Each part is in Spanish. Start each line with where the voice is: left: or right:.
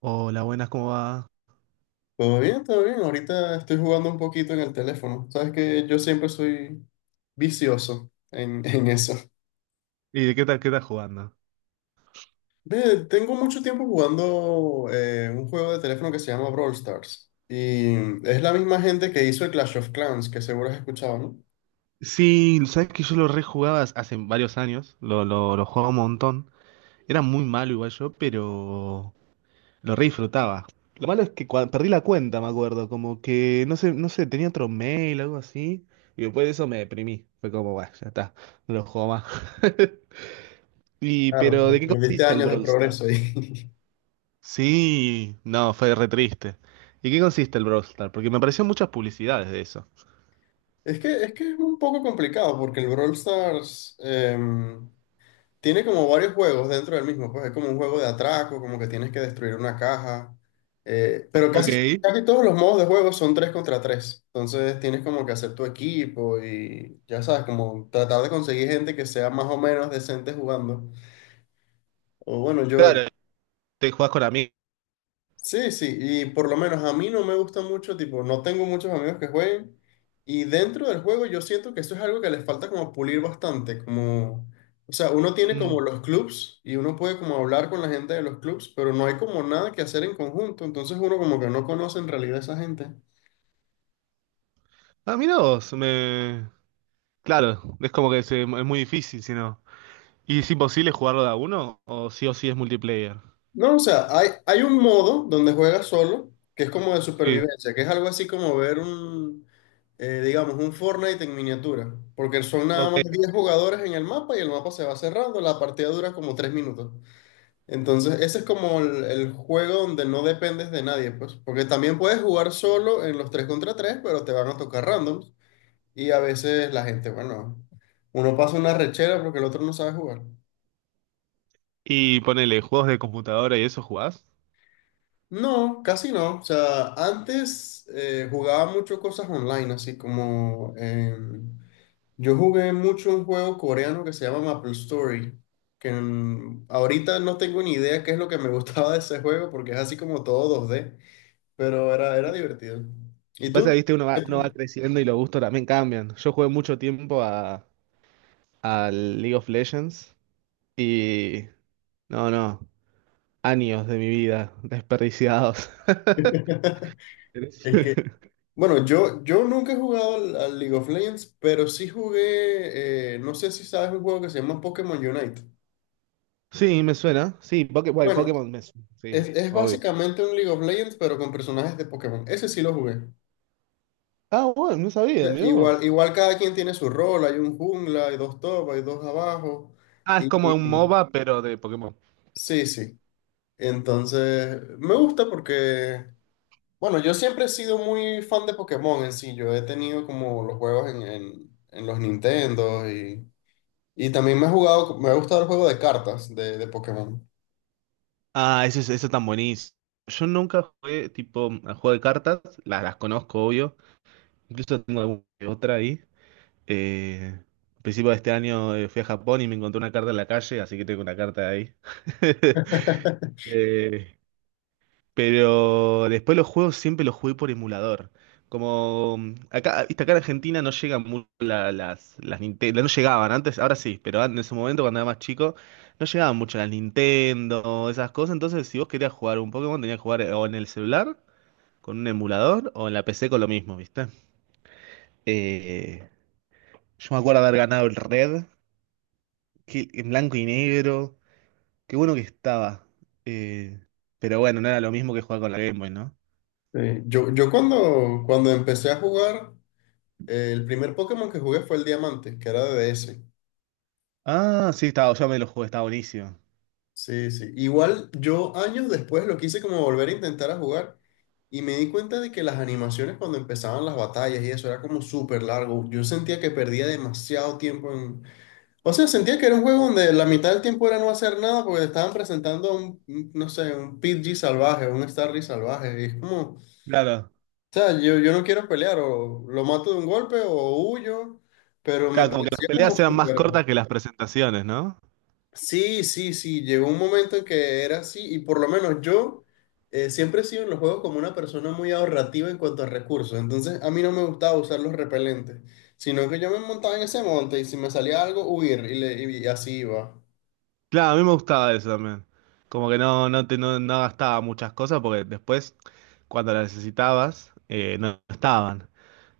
right: Hola, buenas, ¿cómo va?
left: Todo bien, todo bien. Ahorita estoy jugando un poquito en el teléfono. Sabes que yo siempre soy vicioso en, en eso.
right: ¿Y de qué tal, qué estás jugando?
left: Ve, tengo mucho tiempo jugando un juego de teléfono que se llama Brawl Stars. Y es la misma gente que hizo el Clash of Clans, que seguro has escuchado, ¿no?
right: Sí, sabes que yo lo rejugaba hace varios años, lo jugaba un montón. Era muy malo igual yo, pero lo re disfrutaba. Lo malo es que perdí la cuenta, me acuerdo, como que no sé, tenía otro mail, algo así, y después de eso me deprimí. Fue como, bueno, ya está, no lo juego más.
left: Claro, pero
right: ¿De qué
left: perdiste
right: consiste el
left: años de
right: Brawl
left: progreso
right: Stars?
left: ahí.
right: Sí, no, fue re triste. ¿Y qué consiste el Brawl Stars? Porque me aparecieron muchas publicidades de eso.
left: Es que es un poco complicado porque el Brawl Stars tiene como varios juegos dentro del mismo, pues es como un juego de atraco, como que tienes que destruir una caja, pero
right: Ok,
left: casi, casi todos los modos de juego son 3 contra tres, entonces tienes como que hacer tu equipo y ya sabes, como tratar de conseguir gente que sea más o menos decente jugando. O bueno, yo.
right: claro, te jugás con amigos.
left: Sí, sí, y por lo menos a mí no me gusta mucho, tipo, no tengo muchos amigos que jueguen y dentro del juego yo siento que eso es algo que les falta como pulir bastante, como, o sea, uno tiene como
right: Mm,
left: los clubs y uno puede como hablar con la gente de los clubs, pero no hay como nada que hacer en conjunto, entonces uno como que no conoce en realidad a esa gente.
right: ah, mirá vos, claro, es como que es muy difícil, si no. ¿Y es imposible jugarlo de a uno? O sí es multiplayer?
left: No, o sea, hay un modo donde juegas solo, que es como de
right: Sí.
left: supervivencia, que es algo así como ver digamos, un Fortnite en miniatura, porque son nada
right: Ok.
left: más 10 jugadores en el mapa y el mapa se va cerrando, la partida dura como 3 minutos. Entonces, ese es como el juego donde no dependes de nadie, pues, porque también puedes jugar solo en los 3 contra 3, pero te van a tocar randoms y a veces la gente, bueno, uno pasa una rechera porque el otro no sabe jugar.
right: Y ponele, ¿juegos de computadora y eso jugás?
left: No, casi no. O sea, antes jugaba mucho cosas online, así como yo jugué mucho un juego coreano que se llama Maple Story, que ahorita no tengo ni idea qué es lo que me gustaba de ese juego porque es así como todo 2D, pero era, era divertido. ¿Y
right: Y
left: tú?
right: pasa que, viste,
left: ¿Qué
right: uno
left: te-
right: va creciendo y los gustos también cambian. Yo jugué mucho tiempo al League of Legends y... No, no. Años de mi vida desperdiciados.
left: Es que, bueno, yo nunca he jugado al League of Legends, pero sí jugué, no sé si sabes un juego que se llama Pokémon Unite.
right: Sí, me suena. Sí, bueno,
left: Bueno,
right: Pokémon me suena. Sí,
left: es
right: obvio.
left: básicamente un League of Legends, pero con personajes de Pokémon. Ese sí lo jugué.
right: Ah, bueno, no sabía,
left: Ya,
right: mirá
left: igual,
right: vos.
left: igual cada quien tiene su rol. Hay un jungla, hay dos top, hay dos abajo.
right: Ah, es
left: Y
right: como un MOBA, pero de Pokémon.
left: sí, sí. Entonces, me gusta porque, bueno, yo siempre he sido muy fan de Pokémon en sí. Yo he tenido como los juegos en los Nintendo y también me he jugado, me ha gustado el juego de cartas de Pokémon.
right: Ah, eso es tan buenísimo. Yo nunca jugué tipo a juego de cartas, las conozco, obvio. Incluso tengo alguna que otra ahí. Eh, Al principio de este año fui a Japón y me encontré una carta en la calle, así que tengo una carta ahí. Eh, Pero después los juegos siempre los jugué por emulador. Como acá, viste, acá en Argentina no llegan las Nintendo, no llegaban antes, ahora sí, pero en ese momento cuando era más chico, no llegaban mucho las Nintendo, esas cosas. Entonces, si vos querías jugar un Pokémon, tenías que jugar o en el celular, con un emulador, o en la PC con lo mismo, ¿viste? Eh, yo me acuerdo haber ganado el Red, en blanco y negro. Qué bueno que estaba. Eh, pero bueno, no era lo mismo que jugar con la Game Boy, ¿no?
left: Sí, yo cuando, cuando empecé a jugar. El primer Pokémon que jugué fue el Diamante, que era de DS.
right: Ah, sí, estaba, yo me lo jugué, estaba buenísimo.
left: Sí, sí. Igual yo años después lo quise como volver a intentar a jugar y me di cuenta de que las animaciones cuando empezaban las batallas y eso era como súper largo. Yo sentía que perdía demasiado tiempo en... O sea, sentía que era un juego donde la mitad del tiempo era no hacer nada porque te estaban presentando no sé, un Pidgey salvaje, un Starry salvaje. Y es como, o
right: Claro.
left: sea, yo no quiero pelear, o lo mato de un golpe o huyo, pero me
right: Claro, como que las
left: parecía
right: peleas
left: como
right: sean más
left: súper...
right: cortas que las presentaciones, ¿no?
left: Sí, sí, sí, llegó un momento en que era así y por lo menos yo siempre he sido en los juegos como una persona muy ahorrativa en cuanto a recursos, entonces a mí no me gustaba usar los repelentes, sino que yo me montaba en ese monte y si me salía algo, huir y, y así iba.
right: Claro, a mí me gustaba eso también. Como que no, no te, no, no gastaba muchas cosas porque después, cuando las necesitabas, no estaban.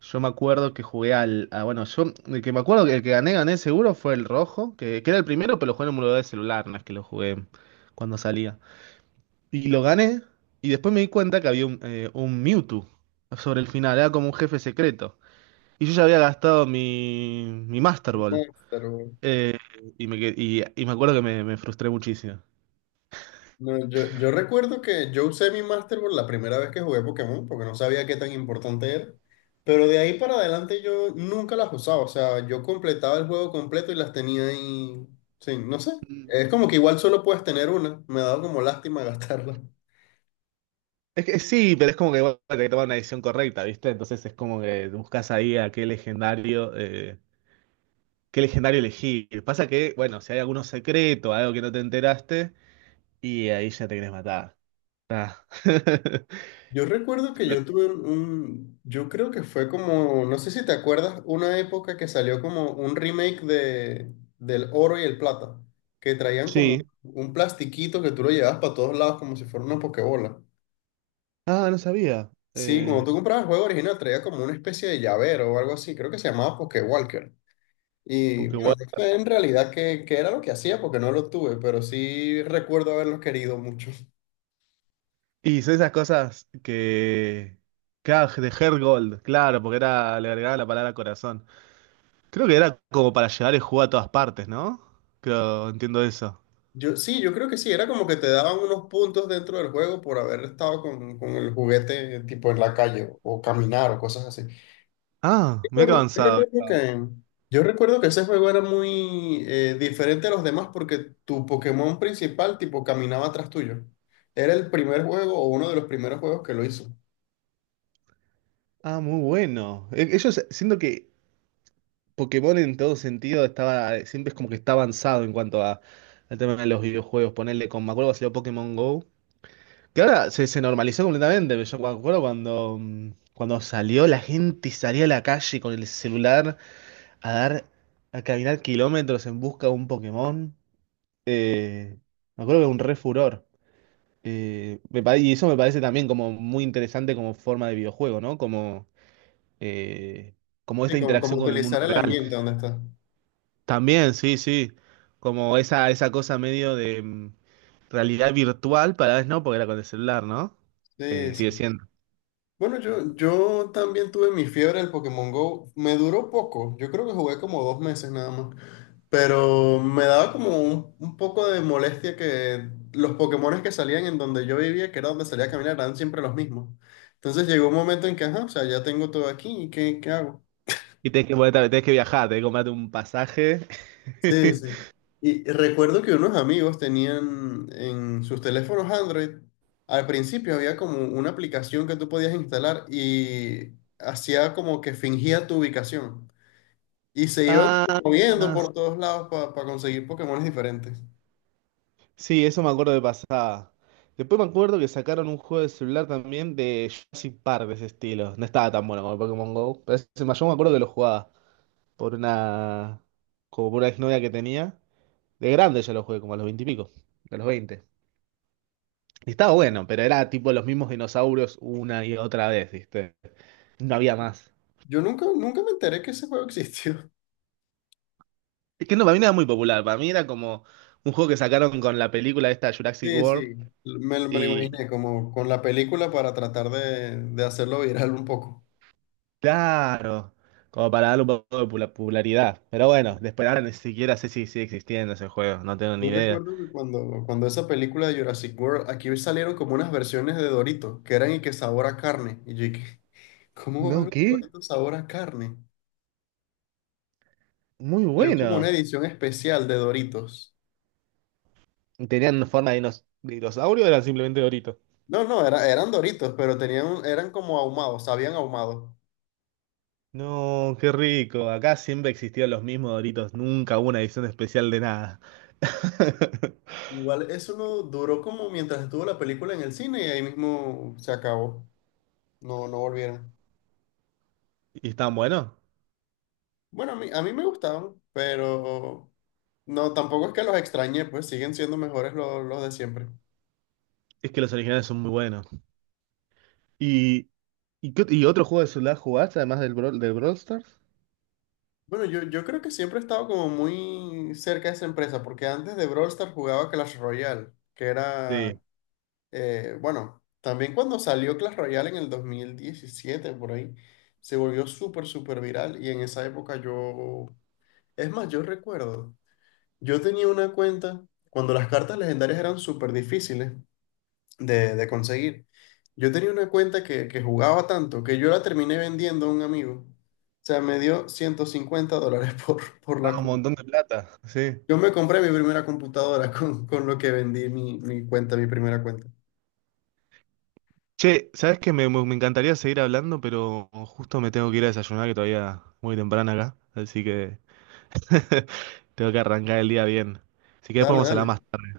right: Yo me acuerdo que jugué bueno, yo. el que me acuerdo que el que gané seguro fue el rojo, que era el primero, pero lo jugué en un emulador de celular, no es que lo jugué cuando salía. Y lo gané, y después me di cuenta que había un Mewtwo sobre el final, era como un jefe secreto. Y yo ya había gastado mi Master Ball.
left: Pero.
right: Eh, y me acuerdo que me frustré muchísimo.
left: No, yo recuerdo que yo usé mi Masterboard la primera vez que jugué Pokémon, porque no sabía qué tan importante era. Pero de ahí para adelante yo nunca las usaba. O sea, yo completaba el juego completo y las tenía ahí. Sí, no sé. Es como que igual solo puedes tener una. Me ha dado como lástima gastarla.
right: Es que sí, pero es como que bueno, hay que tomar una decisión correcta, ¿viste? Entonces es como que buscas ahí a qué legendario elegir. Pasa que, bueno, si hay alguno secreto, algo que no te enteraste, y ahí ya te querés matar. Ah.
left: Yo recuerdo que
right: Lo-
left: yo tuve yo creo que fue como, no sé si te acuerdas, una época que salió como un remake del Oro y el Plata, que traían
right: Sí.
left: como un plastiquito que tú lo llevabas para todos lados como si fuera una pokebola.
right: Ah, no sabía.
left: Sí, cuando tú comprabas el juego original traía como una especie de llavero o algo así, creo que se llamaba Pokewalker. Y
right: Porque
left: bueno,
right: bueno.
left: no sé en realidad qué era lo que hacía porque no lo tuve, pero sí recuerdo haberlo querido mucho.
right: Y son esas cosas que. Que ah, de Heart gold claro, porque era, le agregaba la palabra corazón. Creo que era como para llevar el juego a todas partes, ¿no? Creo, entiendo eso.
left: Yo, sí, yo creo que sí, era como que te daban unos puntos dentro del juego por haber estado con el juguete tipo en la calle o caminar o cosas así.
right: Ah, mira que
left: Recuerdo- yo
right: avanzado.
left: recuerdo que, yo recuerdo que ese juego era muy diferente a los demás porque tu Pokémon principal tipo caminaba atrás tuyo. Era el primer juego o uno de los primeros juegos que lo hizo.
right: Ah, muy bueno. Ellos, siento que Pokémon en todo sentido estaba, siempre es como que está avanzado en cuanto a, al tema de los videojuegos. Ponerle con, me acuerdo que salió Pokémon Go. Que ahora se normalizó completamente. Pero yo me acuerdo cuando, cuando salió, la gente salía a la calle con el celular a a caminar kilómetros en busca de un Pokémon. Eh, Me acuerdo que era un re furor. Y eso me parece también como muy interesante como forma de videojuego, ¿no? Eh, Como
left: Sí,
right: esta
left: como, como
right: interacción con el mundo
left: utilizar el
right: real.
left: ambiente donde estás.
right: También, sí, sí. Como esa cosa medio de realidad virtual, para vez no, porque era con el celular, ¿no?
left: Sí,
right: Sigue
left: sí.
right: siendo.
left: Bueno, yo también tuve mi fiebre del Pokémon Go. Me duró poco. Yo creo que jugué como 2 meses nada más. Pero me daba como un poco de molestia que los Pokémones que salían en donde yo vivía, que era donde salía a caminar, eran siempre los mismos. Entonces llegó un momento en que, ajá, o sea, ya tengo todo aquí, ¿y qué hago?
right: Y tenés tenés que viajar, tenés que comprarte un pasaje.
left: Sí, sí. Y recuerdo que unos amigos tenían en sus teléfonos Android, al principio había como una aplicación que tú podías instalar y hacía como que fingía tu ubicación. Y se iban
right: Ah,
left: moviendo por todos lados para conseguir Pokémones diferentes.
right: sí, eso me acuerdo de pasada. Después me acuerdo que sacaron un juego de celular también de Jurassic Park de ese estilo. No estaba tan bueno como el Pokémon Go, pero yo me acuerdo que lo jugaba. por una, Como por una exnovia que tenía. De grande yo lo jugué, como a los 20 y pico, a los veinte. Y estaba bueno, pero era tipo los mismos dinosaurios una y otra vez, ¿viste? No había más.
left: Yo nunca, nunca me enteré que ese juego existió.
right: Es que no, para mí no era muy popular, para mí era como un juego que sacaron con la película esta Jurassic
left: Sí,
right: World
left: sí, me lo
right: y
left: imaginé como con la película para tratar de hacerlo viral un poco.
right: claro, como para darle un poco de popularidad. Pero bueno, después ahora ni siquiera sé si sigue existiendo ese juego, no tengo ni
left: Yo
right: idea.
left: recuerdo que cuando esa película de Jurassic World, aquí salieron como unas versiones de Doritos, que eran y que sabor a carne. Y yo dije, ¿cómo va a
right: No,
left: haber un
right: qué
left: Doritos sabor a carne?
right: muy
left: Salió como una
right: bueno.
left: edición especial de Doritos.
right: ¿Tenían forma de dinosaurio o eran simplemente doritos?
left: No, no, era- eran Doritos, pero tenían, un- eran como ahumados, sabían ahumado.
right: No, qué rico. Acá siempre existieron los mismos Doritos. Nunca hubo una edición especial de nada.
left: Igual eso no duró como mientras estuvo la película en el cine y ahí mismo se acabó. No, no volvieron.
right: ¿Y están buenos?
left: Bueno, a mí me gustaban, pero no, tampoco es que los extrañé, pues siguen siendo mejores los de siempre.
right: Es que los originales son muy buenos. ¿Y, y otro juego de celular jugaste además del Brawl Stars?
left: Bueno, yo creo que siempre he estado como muy cerca de esa empresa, porque antes de Brawl Stars jugaba Clash Royale, que era,
right: Sí.
left: bueno, también cuando salió Clash Royale en el 2017 por ahí, se volvió súper, súper viral y en esa época yo, es más, yo recuerdo, yo tenía una cuenta cuando las cartas legendarias eran súper difíciles de conseguir. Yo tenía una cuenta que jugaba tanto que yo la terminé vendiendo a un amigo. O sea, me dio $150 por.
right: Ah,
left: La
right: un montón de plata. Sí.
left: yo me compré mi primera computadora con lo que vendí mi, mi cuenta, mi primera cuenta.
right: Che, ¿sabes qué? Me encantaría seguir hablando, pero justo me tengo que ir a desayunar, que todavía muy temprano acá. Así que tengo que arrancar el día bien. Si querés
left: Dale,
right: podemos hablar
left: dale.
right: más tarde.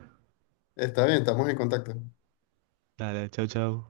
left: Está bien, estamos en contacto.
right: Dale, chau, chau.